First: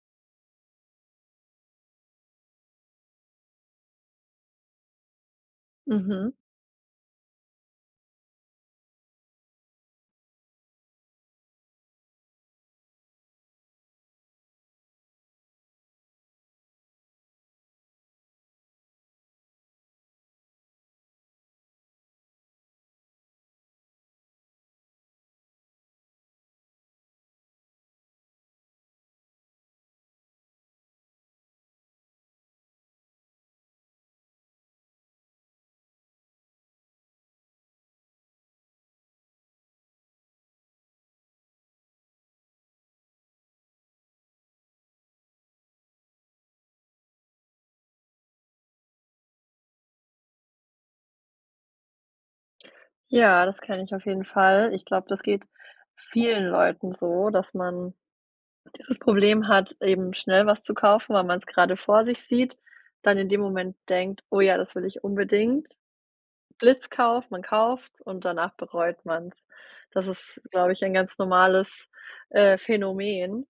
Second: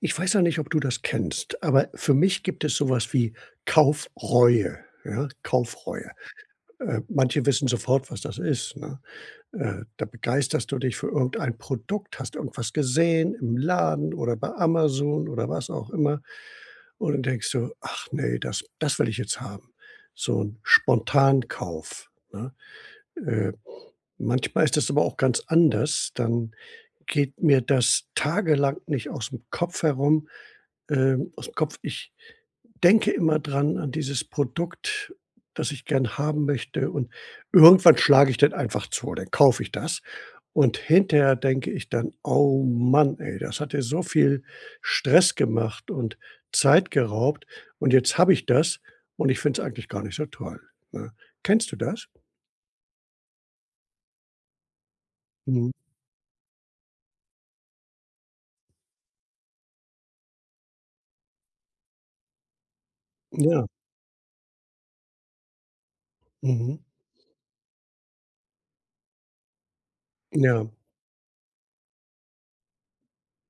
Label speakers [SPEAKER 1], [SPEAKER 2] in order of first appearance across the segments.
[SPEAKER 1] Ich weiß ja nicht, ob du das kennst, aber für mich gibt es sowas wie Kaufreue, ja? Kaufreue.
[SPEAKER 2] Mhm.
[SPEAKER 1] Manche wissen sofort, was das ist, ne? Da begeisterst du dich für irgendein Produkt, hast irgendwas gesehen im Laden oder bei Amazon oder was auch immer, und dann denkst du: „Ach nee, das will ich jetzt haben." So ein Spontankauf, ne? Äh, Manchmal ist das aber auch ganz anders. Dann geht mir das tagelang nicht aus dem Kopf herum, aus dem Kopf. Ich denke immer dran an dieses Produkt, das ich gern haben möchte, und irgendwann schlage ich dann einfach zu, dann kaufe ich das und hinterher denke ich dann: „Oh Mann, ey, das hat ja so viel Stress gemacht und Zeit geraubt, und jetzt habe ich das und ich finde es eigentlich gar nicht so toll", ne? Kennst du das?
[SPEAKER 2] Ja, das kenne ich auf jeden Fall. Ich glaube, das geht
[SPEAKER 1] Mhm.
[SPEAKER 2] vielen Leuten so, dass man dieses Problem hat, eben schnell was zu kaufen, weil man es gerade vor sich sieht, dann in dem
[SPEAKER 1] Ja,
[SPEAKER 2] Moment denkt: „Oh ja, das will ich unbedingt."
[SPEAKER 1] mhm.
[SPEAKER 2] Blitzkauf, man kauft und danach bereut man's. Das ist,
[SPEAKER 1] Ja,
[SPEAKER 2] glaube ich, ein ganz normales, Phänomen.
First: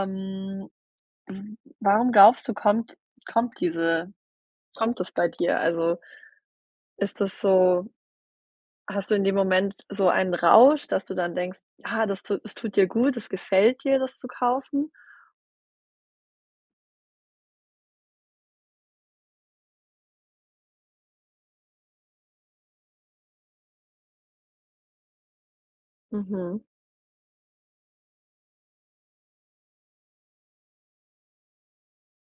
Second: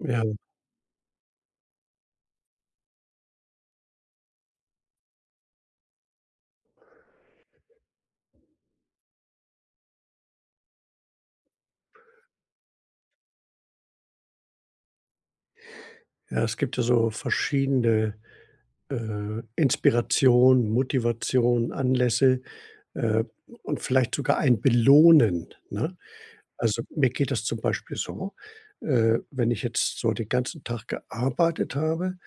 [SPEAKER 1] ja.
[SPEAKER 2] w warum glaubst du, kommt diese kommt es bei dir? Also, ist das so? Hast du in dem Moment so einen Rausch, dass du dann denkst: „Ja, es tut dir gut, es gefällt dir, das zu kaufen?"
[SPEAKER 1] Ja, es gibt ja so verschiedene Inspirationen, Motivationen, Anlässe, äh, und vielleicht sogar ein Belohnen, ne?
[SPEAKER 2] Mhm.
[SPEAKER 1] Also, mir geht das zum Beispiel so: Wenn ich jetzt so den ganzen Tag gearbeitet habe,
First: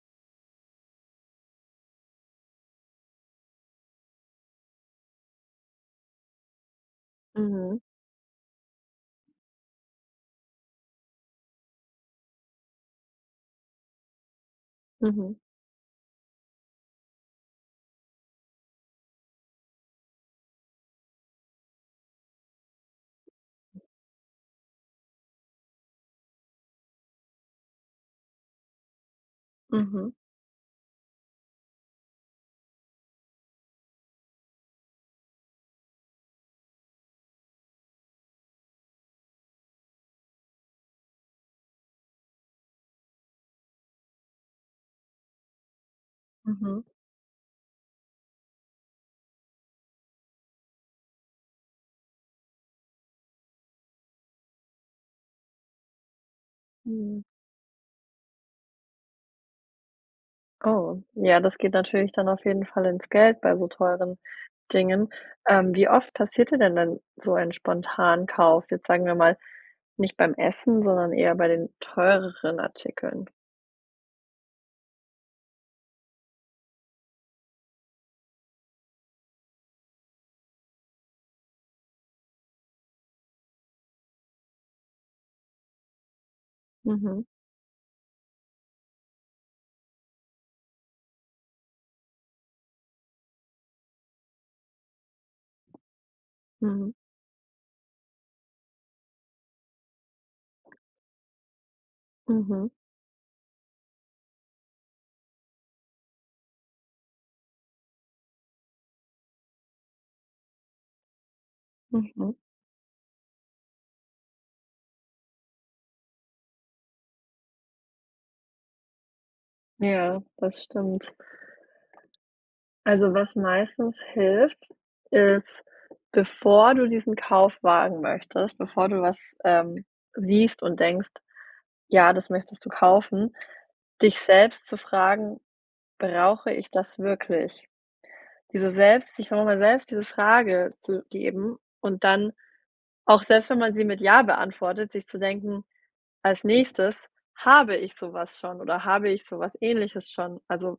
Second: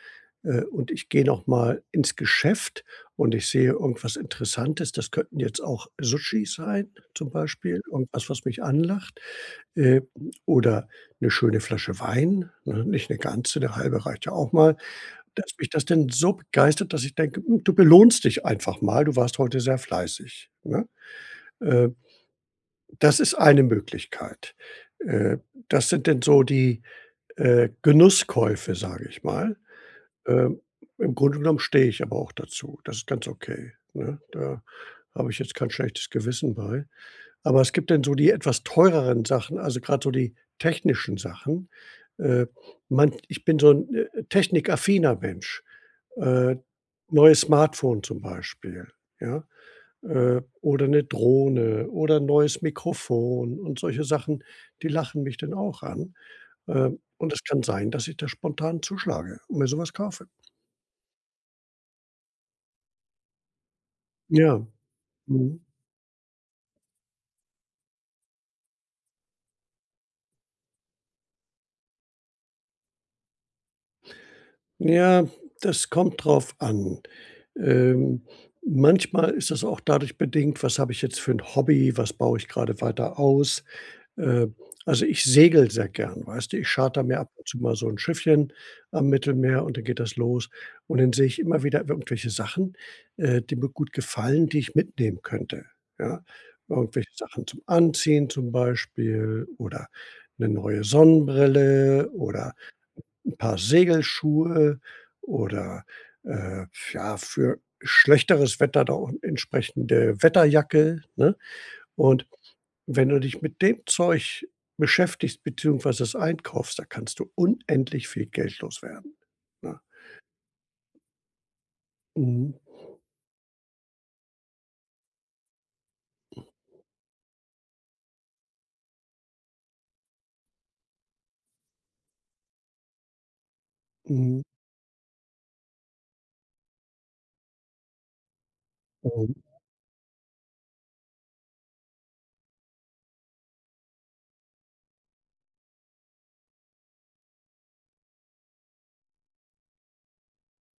[SPEAKER 1] und ich gehe noch mal ins Geschäft und ich sehe irgendwas Interessantes, das könnten jetzt auch Sushi sein zum
[SPEAKER 2] mhm,
[SPEAKER 1] Beispiel, irgendwas, was mich anlacht, äh, oder eine schöne Flasche Wein, ne? Nicht eine ganze, 'ne halbe reicht ja auch mal,
[SPEAKER 2] mhm,
[SPEAKER 1] dass mich das denn so begeistert, dass ich denke: „Hm, du belohnst dich einfach mal, du warst heute sehr fleißig", ne? Äh, Das ist eine Möglichkeit. Äh, Das sind denn so die Genusskäufe, sage ich mal.
[SPEAKER 2] mhm,
[SPEAKER 1] Ähm, Im Grunde genommen stehe ich aber auch dazu. Das ist ganz okay, ne? Da habe ich jetzt kein schlechtes Gewissen bei. Aber es gibt dann so die etwas teureren Sachen, also gerade so die technischen Sachen. Äh, man Ich bin so ein technikaffiner Mensch. Äh,
[SPEAKER 2] mhm.
[SPEAKER 1] Neues Smartphone zum Beispiel, ja? Oder eine Drohne oder ein neues Mikrofon und solche Sachen, die lachen mich dann auch an.
[SPEAKER 2] Mhm.
[SPEAKER 1] Und es kann sein, dass ich da spontan zuschlage und mir so was kaufe.
[SPEAKER 2] Oh, ja, das geht natürlich dann auf jeden Fall ins Geld bei so teuren
[SPEAKER 1] Ja,
[SPEAKER 2] Dingen.
[SPEAKER 1] mhm.
[SPEAKER 2] Wie oft passierte denn dann so ein Spontankauf? Jetzt sagen wir mal, nicht beim Essen, sondern eher bei den teureren Artikeln.
[SPEAKER 1] Ja, das kommt drauf an. Ähm, Manchmal ist das auch dadurch bedingt, was habe ich jetzt für ein Hobby, was baue ich gerade weiter aus. Äh, also, ich segel sehr gern, weißt du? Ich charter mir
[SPEAKER 2] Mhm,
[SPEAKER 1] ab und zu mal so ein Schiffchen am Mittelmeer, und dann geht das los. Und dann sehe ich immer wieder irgendwelche Sachen, die mir gut gefallen, die ich mitnehmen könnte, ja?
[SPEAKER 2] mhm,
[SPEAKER 1] Irgendwelche Sachen zum Anziehen zum Beispiel, oder eine neue Sonnenbrille oder
[SPEAKER 2] mhm,
[SPEAKER 1] Paar Segelschuhe, oder äh, ja, für schlechteres Wetter da auch entsprechende Wetterjacke, ne? Und
[SPEAKER 2] mhm.
[SPEAKER 1] wenn du dich mit dem Zeug beschäftigst beziehungsweise es einkaufst, da kannst du unendlich viel Geld loswerden, ne?
[SPEAKER 2] Ja, das stimmt.
[SPEAKER 1] Mhm,
[SPEAKER 2] Also, was meistens hilft, ist, bevor du diesen Kauf wagen möchtest, bevor du was, siehst und denkst: „Ja, das möchtest du kaufen", dich
[SPEAKER 1] mhm,
[SPEAKER 2] selbst zu fragen: „Brauche ich das wirklich?" Diese selbst sich
[SPEAKER 1] mhm.
[SPEAKER 2] nochmal selbst diese Frage zu geben und dann, auch selbst wenn man sie mit „Ja" beantwortet, sich zu denken: „Als Nächstes, habe ich sowas schon oder habe ich sowas Ähnliches schon?" Also,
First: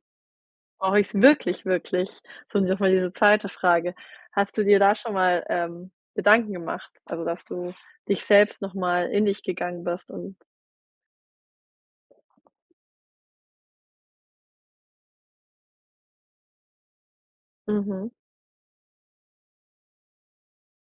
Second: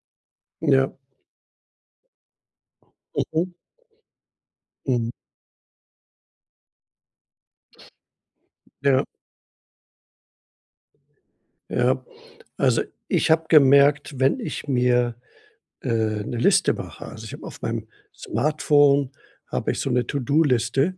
[SPEAKER 1] Ja.
[SPEAKER 2] brauche ich es wirklich, wirklich? So noch mal diese zweite
[SPEAKER 1] Mhm,
[SPEAKER 2] Frage. Hast du dir da
[SPEAKER 1] mhm.
[SPEAKER 2] schon mal, Gedanken gemacht? Also, dass du dich selbst noch
[SPEAKER 1] Ja,
[SPEAKER 2] mal in dich gegangen bist und
[SPEAKER 1] ja. Also, ich habe gemerkt, wenn ich mir 'ne Liste mache. Also, ich habe auf meinem
[SPEAKER 2] mhm.
[SPEAKER 1] Smartphone habe ich so eine To-do-Liste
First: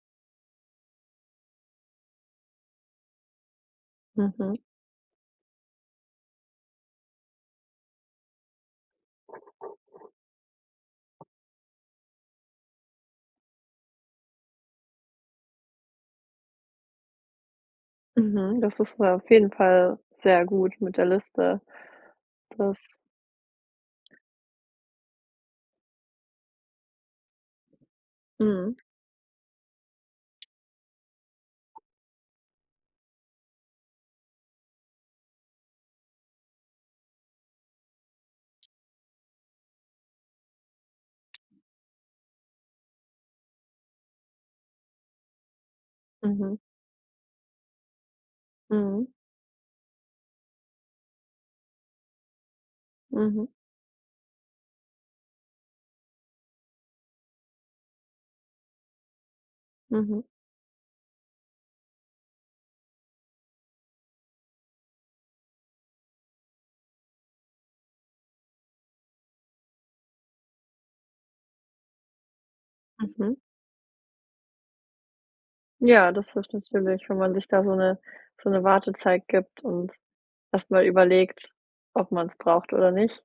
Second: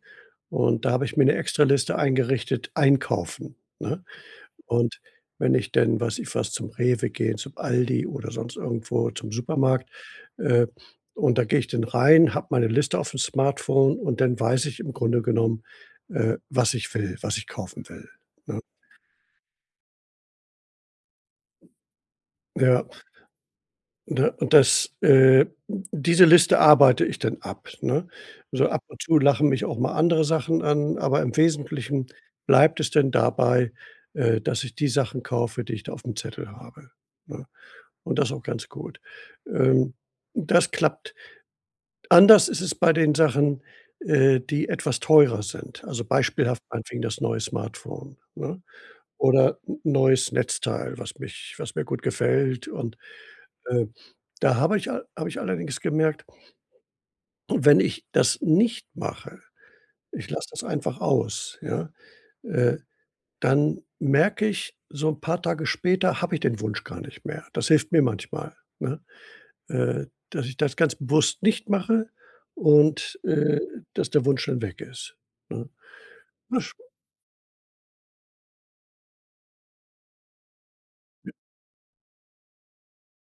[SPEAKER 1] und da habe ich mir eine extra Liste eingerichtet, einkaufen, ne?
[SPEAKER 2] mhm,
[SPEAKER 1] Und wenn ich denn, zum Rewe gehe, zum Aldi oder sonst irgendwo zum Supermarkt, äh, und da gehe ich dann rein, habe meine Liste auf dem Smartphone, und dann weiß ich im Grunde genommen, was ich will, was ich kaufen will, ne?
[SPEAKER 2] mhm. Das ist auf jeden Fall sehr gut mit der Liste.
[SPEAKER 1] Ja.
[SPEAKER 2] Das
[SPEAKER 1] Ne, und das diese Liste arbeite ich dann ab, ne? So
[SPEAKER 2] mhm,
[SPEAKER 1] ab und zu lachen mich auch mal andere Sachen an, aber im Wesentlichen bleibt es denn dabei, dass ich die Sachen kaufe, die ich da auf dem Zettel habe, ne? Und das auch ganz gut. Ähm, Das klappt. Anders ist es bei den Sachen, die etwas teurer sind. Also,
[SPEAKER 2] mhm,
[SPEAKER 1] beispielhaft meinetwegen das neue Smartphone, ne?
[SPEAKER 2] mhm,
[SPEAKER 1] Oder 'n neues Netzteil, was mir gut gefällt, und
[SPEAKER 2] mhm,
[SPEAKER 1] äh, da habe ich allerdings gemerkt, wenn ich das nicht mache,
[SPEAKER 2] mhm,
[SPEAKER 1] ich lasse das einfach aus, ja, äh, dann merke ich, so ein paar Tage später habe ich den Wunsch gar nicht mehr. Das hilft mir manchmal, ne, äh, dass ich das ganz bewusst nicht mache, und
[SPEAKER 2] mhm.
[SPEAKER 1] dass der Wunsch dann weg ist, ne?
[SPEAKER 2] Ja, das ist
[SPEAKER 1] Das-
[SPEAKER 2] natürlich, wenn man sich da so eine Wartezeit gibt und erstmal überlegt, ob man es braucht oder nicht.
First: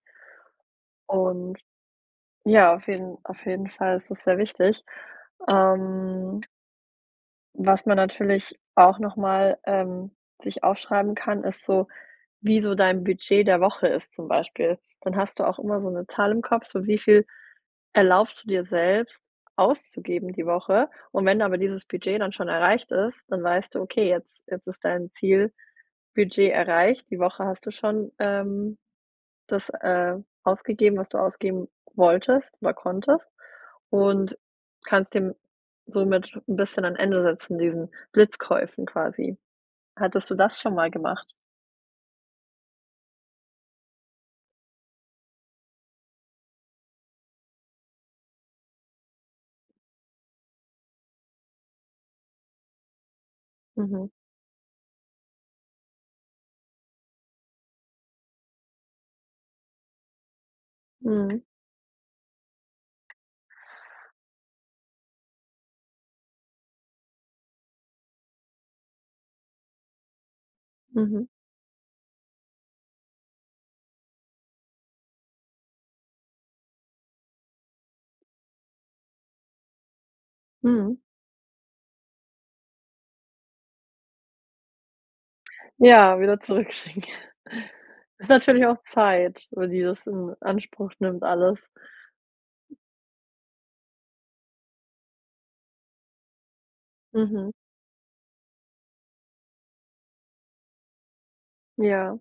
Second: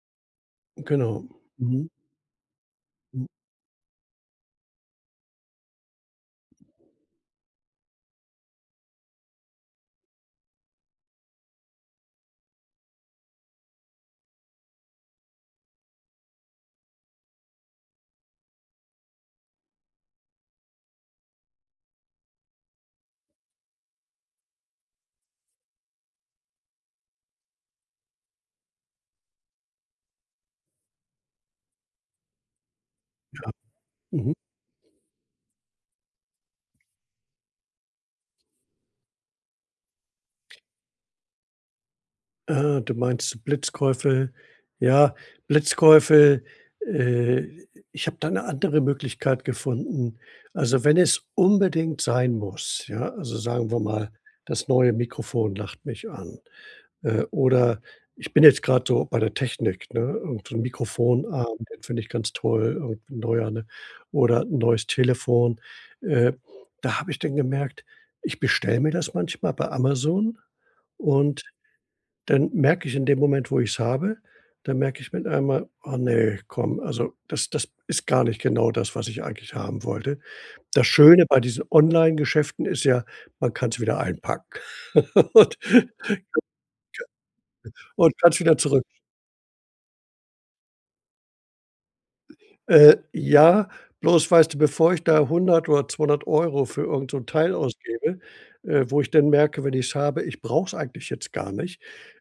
[SPEAKER 1] Genau.
[SPEAKER 2] Und
[SPEAKER 1] Mhm.
[SPEAKER 2] ja, auf jeden
[SPEAKER 1] Mhm.
[SPEAKER 2] auf jeden Fall ist das sehr wichtig. Ähm, was man natürlich auch noch mal, sich aufschreiben kann, ist so, wie so dein Budget der Woche ist zum Beispiel. Dann hast du auch immer so eine Zahl im Kopf, so wie viel erlaubst du dir selbst auszugeben die Woche. Und wenn aber dieses Budget dann schon erreicht ist, dann weißt du: „Okay, jetzt ist dein Zielbudget erreicht. Die Woche hast du schon, das, ausgegeben, was du ausgeben wolltest oder konntest
[SPEAKER 1] Ja. Mhm.
[SPEAKER 2] und kannst dem somit ein bisschen ein Ende setzen, diesen Blitzkäufen quasi. Hattest du das schon mal gemacht?"
[SPEAKER 1] Ah, du meinst Blitzkäufe. Ja, Blitzkäufe, äh, ich habe da eine andere Möglichkeit gefunden. Also, wenn es unbedingt sein muss, ja, also, sagen wir
[SPEAKER 2] Mhm.
[SPEAKER 1] mal, das neue Mikrofon lacht mich an, oder ich bin jetzt gerade so bei der Technik, ne? Irgend so 'n
[SPEAKER 2] Mhm.
[SPEAKER 1] Mikrofonarm, den finde ich ganz toll, irgend 'n neuer, ne? Oder 'n neues Telefon. Äh, Da habe ich dann gemerkt, ich bestelle mir das manchmal bei Amazon,
[SPEAKER 2] Mhm.
[SPEAKER 1] und dann merke ich in dem Moment, wo ich's habe, dann merke ich mit einmal: „Oh nee, komm, also das ist gar nicht genau das, was ich eigentlich haben wollte." Das
[SPEAKER 2] Mhm.
[SPEAKER 1] Schöne bei diesen Online-Geschäften ist ja, man kann's wieder einpacken und
[SPEAKER 2] Ja, wieder zurückschicken.
[SPEAKER 1] und
[SPEAKER 2] Ist
[SPEAKER 1] kann's wieder
[SPEAKER 2] natürlich auch
[SPEAKER 1] zurück,
[SPEAKER 2] Zeit, über die das in Anspruch nimmt alles.
[SPEAKER 1] ja, bloß weißt du, bevor ich da 100 oder 200 Euro für irgend so 'n
[SPEAKER 2] Mhm.
[SPEAKER 1] Teil ausgebe, wo ich dann merke, wenn ich's habe, ich brauch's eigentlich jetzt gar nicht.
[SPEAKER 2] Ja.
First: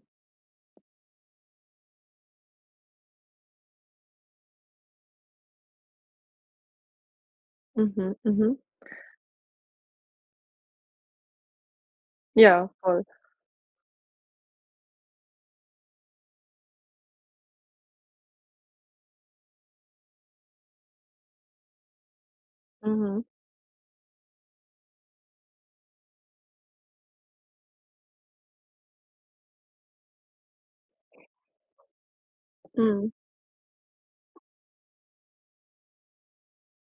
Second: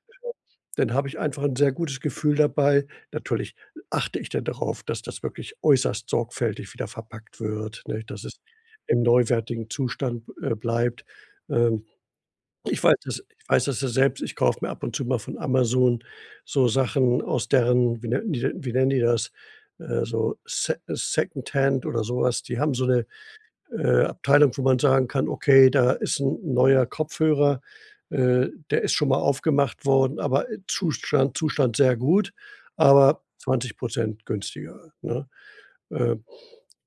[SPEAKER 1] Dann habe ich einfach ein sehr gutes Gefühl dabei. Natürlich achte ich dann darauf, dass das wirklich äußerst sorgfältig wieder verpackt wird, ne,
[SPEAKER 2] Mhm.
[SPEAKER 1] dass es
[SPEAKER 2] Mhm.
[SPEAKER 1] im neuwertigen Zustand bleibt. Ähm,
[SPEAKER 2] Ja,
[SPEAKER 1] ich weiß
[SPEAKER 2] voll.
[SPEAKER 1] das ich weiß das ja selbst, ich kaufe mir ab und zu mal von Amazon so Sachen aus deren, wie nennen die das? So Se Secondhand oder sowas. Die haben so eine
[SPEAKER 2] Mhm.
[SPEAKER 1] Abteilung, wo man sagen kann: „Okay, da ist ein neuer Kopfhörer, der ist schon mal aufgemacht worden, aber, Zustand sehr gut,
[SPEAKER 2] Mhm.
[SPEAKER 1] aber 20 günstiger", ne? Äh,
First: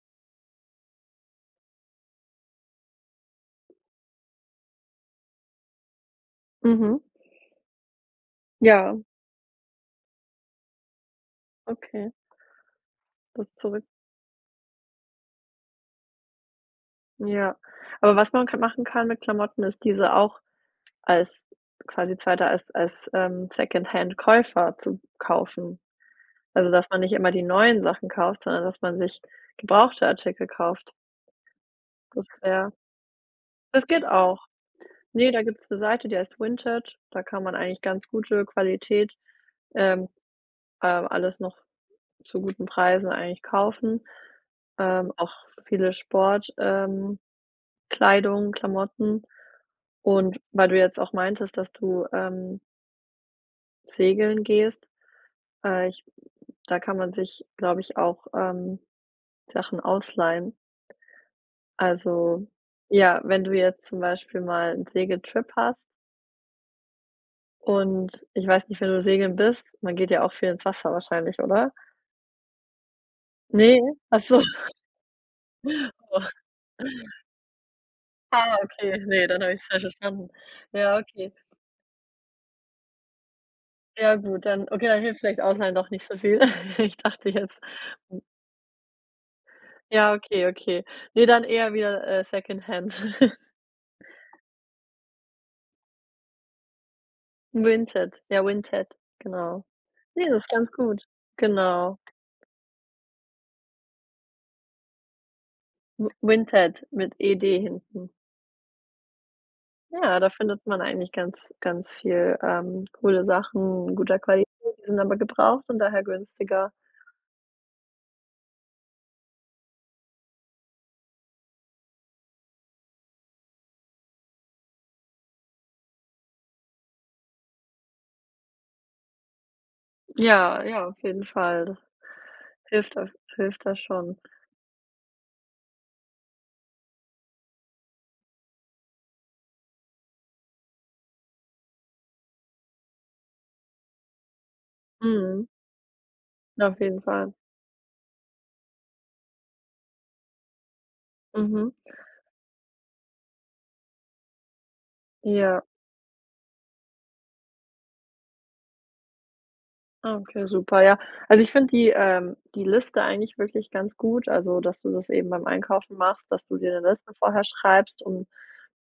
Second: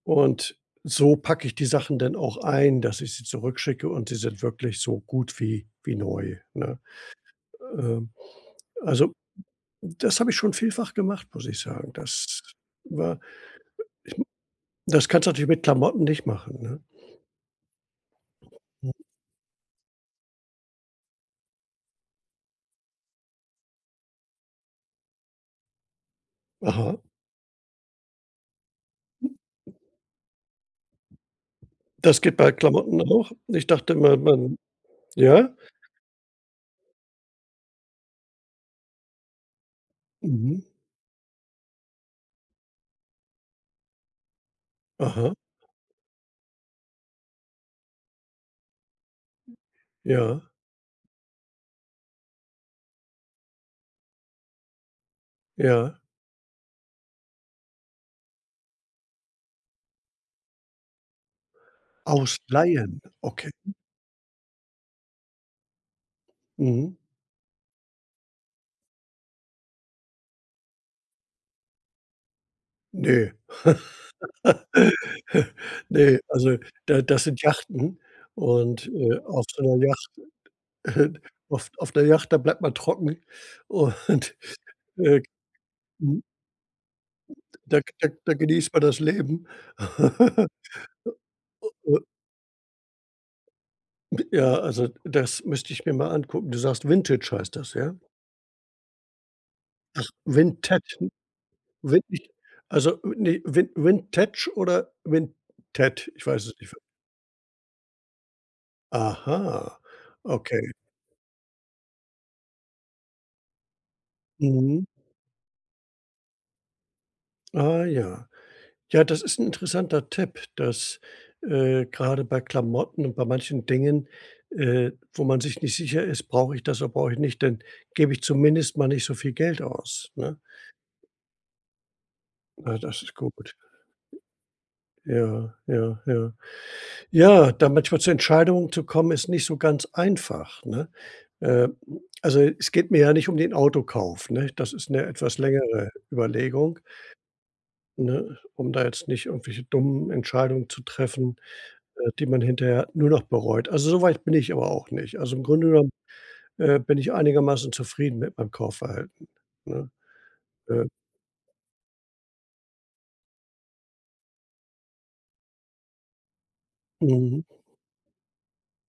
[SPEAKER 1] und so packe ich die Sachen dann auch ein, dass ich sie zurückschicke, und sie sind wirklich so gut wie neu, ne?
[SPEAKER 2] Mhm.
[SPEAKER 1] Ähm,
[SPEAKER 2] Ja,
[SPEAKER 1] also, das habe ich schon vielfach gemacht, muss ich sagen.
[SPEAKER 2] okay,
[SPEAKER 1] War
[SPEAKER 2] das zurück.
[SPEAKER 1] das kannst du natürlich mit Klamotten nicht machen,
[SPEAKER 2] Ja. Aber was man ka machen
[SPEAKER 1] ne?
[SPEAKER 2] kann mit Klamotten, ist, diese auch als quasi zweiter als Secondhand-Käufer zu kaufen. Also, dass
[SPEAKER 1] Aha.
[SPEAKER 2] man nicht immer die neuen Sachen kauft, sondern dass man sich gebrauchte Artikel kauft.
[SPEAKER 1] Das
[SPEAKER 2] Das
[SPEAKER 1] geht bei
[SPEAKER 2] wäre
[SPEAKER 1] Klamotten auch? Ich
[SPEAKER 2] das
[SPEAKER 1] dachte
[SPEAKER 2] geht
[SPEAKER 1] immer,
[SPEAKER 2] auch.
[SPEAKER 1] man,
[SPEAKER 2] Ne, da
[SPEAKER 1] ja?
[SPEAKER 2] gibt's 'ne Seite, die heißt Vinted. Da kann man eigentlich ganz gute Qualität, ähm,
[SPEAKER 1] Mhm.
[SPEAKER 2] alles noch zu guten Preisen eigentlich kaufen. Auch
[SPEAKER 1] Aha.
[SPEAKER 2] viele Sport, Kleidung, Klamotten. Und
[SPEAKER 1] Ja,
[SPEAKER 2] weil du jetzt auch meintest, dass du, segeln gehst, äh,
[SPEAKER 1] ja.
[SPEAKER 2] ich da kann man sich, glaube ich, auch, Sachen ausleihen. Also,
[SPEAKER 1] Ausleihen,
[SPEAKER 2] ja, wenn
[SPEAKER 1] okay.
[SPEAKER 2] du jetzt zum Beispiel mal 'n Segeltrip hast
[SPEAKER 1] Mhm.
[SPEAKER 2] und ich weiß nicht, wenn du segeln bist, man geht ja auch viel ins Wasser wahrscheinlich, oder?
[SPEAKER 1] Ne.
[SPEAKER 2] Nee. Ach so.
[SPEAKER 1] Ne, also da das sind Yachten
[SPEAKER 2] Ah,
[SPEAKER 1] und,
[SPEAKER 2] okay, nee, dann
[SPEAKER 1] auf
[SPEAKER 2] habe
[SPEAKER 1] so
[SPEAKER 2] ich's falsch
[SPEAKER 1] 'ner Yacht,
[SPEAKER 2] verstanden. Ja,
[SPEAKER 1] äh,
[SPEAKER 2] okay.
[SPEAKER 1] auf 'ner Yacht, da bleibt man trocken,
[SPEAKER 2] Ja
[SPEAKER 1] und
[SPEAKER 2] gut, dann okay, dann hilft
[SPEAKER 1] äh,
[SPEAKER 2] vielleicht Ausleihen doch nicht so
[SPEAKER 1] hm,
[SPEAKER 2] viel. Ich dachte jetzt,
[SPEAKER 1] da genießt man das Leben.
[SPEAKER 2] ja, okay, okay. Ne, dann eher wieder, Secondhand.
[SPEAKER 1] Ja, also das müsste ich mir mal angucken. Du sagst Vintage heißt das, ja?
[SPEAKER 2] Vinted, ja, Vinted, genau.
[SPEAKER 1] Ach,
[SPEAKER 2] Ne, das ist ganz
[SPEAKER 1] Vinted.
[SPEAKER 2] gut. Genau.
[SPEAKER 1] Vintage, also, ne, Vintage oder Vinted? Ich weiß es nicht.
[SPEAKER 2] Vinted mit ed hinten.
[SPEAKER 1] Aha,
[SPEAKER 2] Ja, da findet
[SPEAKER 1] okay.
[SPEAKER 2] man eigentlich ganz viel, coole Sachen in guter Qualität,
[SPEAKER 1] Mhm.
[SPEAKER 2] die sind aber gebraucht und daher günstiger.
[SPEAKER 1] Ah ja. Ja, das ist 'n interessanter Tipp, dass grade bei Klamotten und bei manchen Dingen, wo man sich nicht sicher ist: „Brauche ich das oder brauche ich nicht?" Dann gebe ich zumindest mal nicht so viel Geld aus, ne?
[SPEAKER 2] Ja, ja, auf jeden Fall. Das
[SPEAKER 1] Ah, das ist gut.
[SPEAKER 2] hilft da schon.
[SPEAKER 1] Ja, ja, ja. Ja, da manchmal zu Entscheidungen zu kommen, ist nicht so ganz einfach, ne? Äh, also, es geht mir ja nicht um den Autokauf, ne? Das ist eine etwas
[SPEAKER 2] Mhm,
[SPEAKER 1] längere Überlegung,
[SPEAKER 2] auf jeden Fall.
[SPEAKER 1] ne, um da jetzt nicht irgendwelche dummen Entscheidungen zu treffen,
[SPEAKER 2] Mhm,
[SPEAKER 1] die man hinterher nur noch bereut. Also, so weit bin ich aber auch nicht. Also, im
[SPEAKER 2] ja.
[SPEAKER 1] Grunde genommen bin ich einigermaßen zufrieden mit meinem Kaufverhalten, ne?
[SPEAKER 2] Ah, okay, super,
[SPEAKER 1] Äh,
[SPEAKER 2] ja. Also, ich finde die, die Liste eigentlich wirklich ganz gut, also, dass du das eben beim Einkaufen machst, dass du dir eine Liste
[SPEAKER 1] mhm,
[SPEAKER 2] vorher schreibst und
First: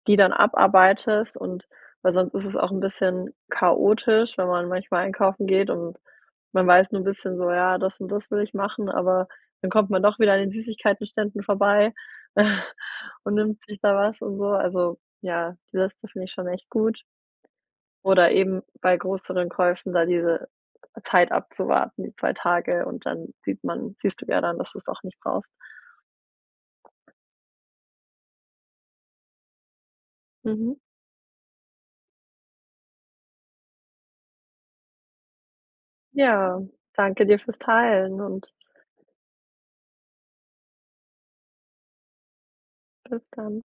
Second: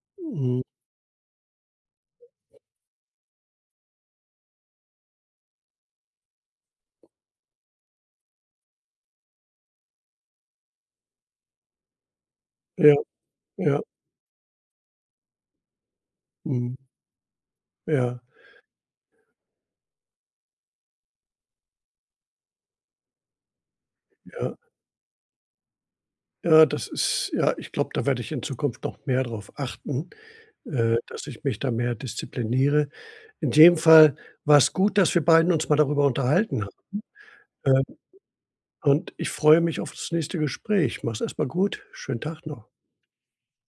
[SPEAKER 2] die dann
[SPEAKER 1] mhm,
[SPEAKER 2] abarbeitest, und weil sonst ist es auch ein bisschen chaotisch, wenn man manchmal einkaufen geht und man weiß nur ein bisschen so: „Ja, das und das will ich machen", aber dann kommt man doch wieder an den Süßigkeitenständen vorbei
[SPEAKER 1] ja,
[SPEAKER 2] und nimmt
[SPEAKER 1] ja,
[SPEAKER 2] sich da was und so. Also, ja, die Liste finde ich schon echt
[SPEAKER 1] mhm,
[SPEAKER 2] gut.
[SPEAKER 1] ja,
[SPEAKER 2] Oder eben bei größeren Käufen da diese Zeit abzuwarten, die 2 Tage, und dann sieht man siehst du ja
[SPEAKER 1] ja.
[SPEAKER 2] dann, dass du's doch nicht brauchst.
[SPEAKER 1] Ja, das ist ja, ich glaube, da werde ich in Zukunft noch mehr darauf achten,
[SPEAKER 2] Mhm.
[SPEAKER 1] dass ich mich da mehr diszipliniere. In dem Fall war es gut, dass wir beiden uns mal darüber
[SPEAKER 2] Ja,
[SPEAKER 1] unterhalten haben,
[SPEAKER 2] danke dir fürs
[SPEAKER 1] ähm,
[SPEAKER 2] Teilen und
[SPEAKER 1] und ich freue mich auf das nächste Gespräch. Mach's erst mal gut. Schönen Tag noch.
[SPEAKER 2] bis dann.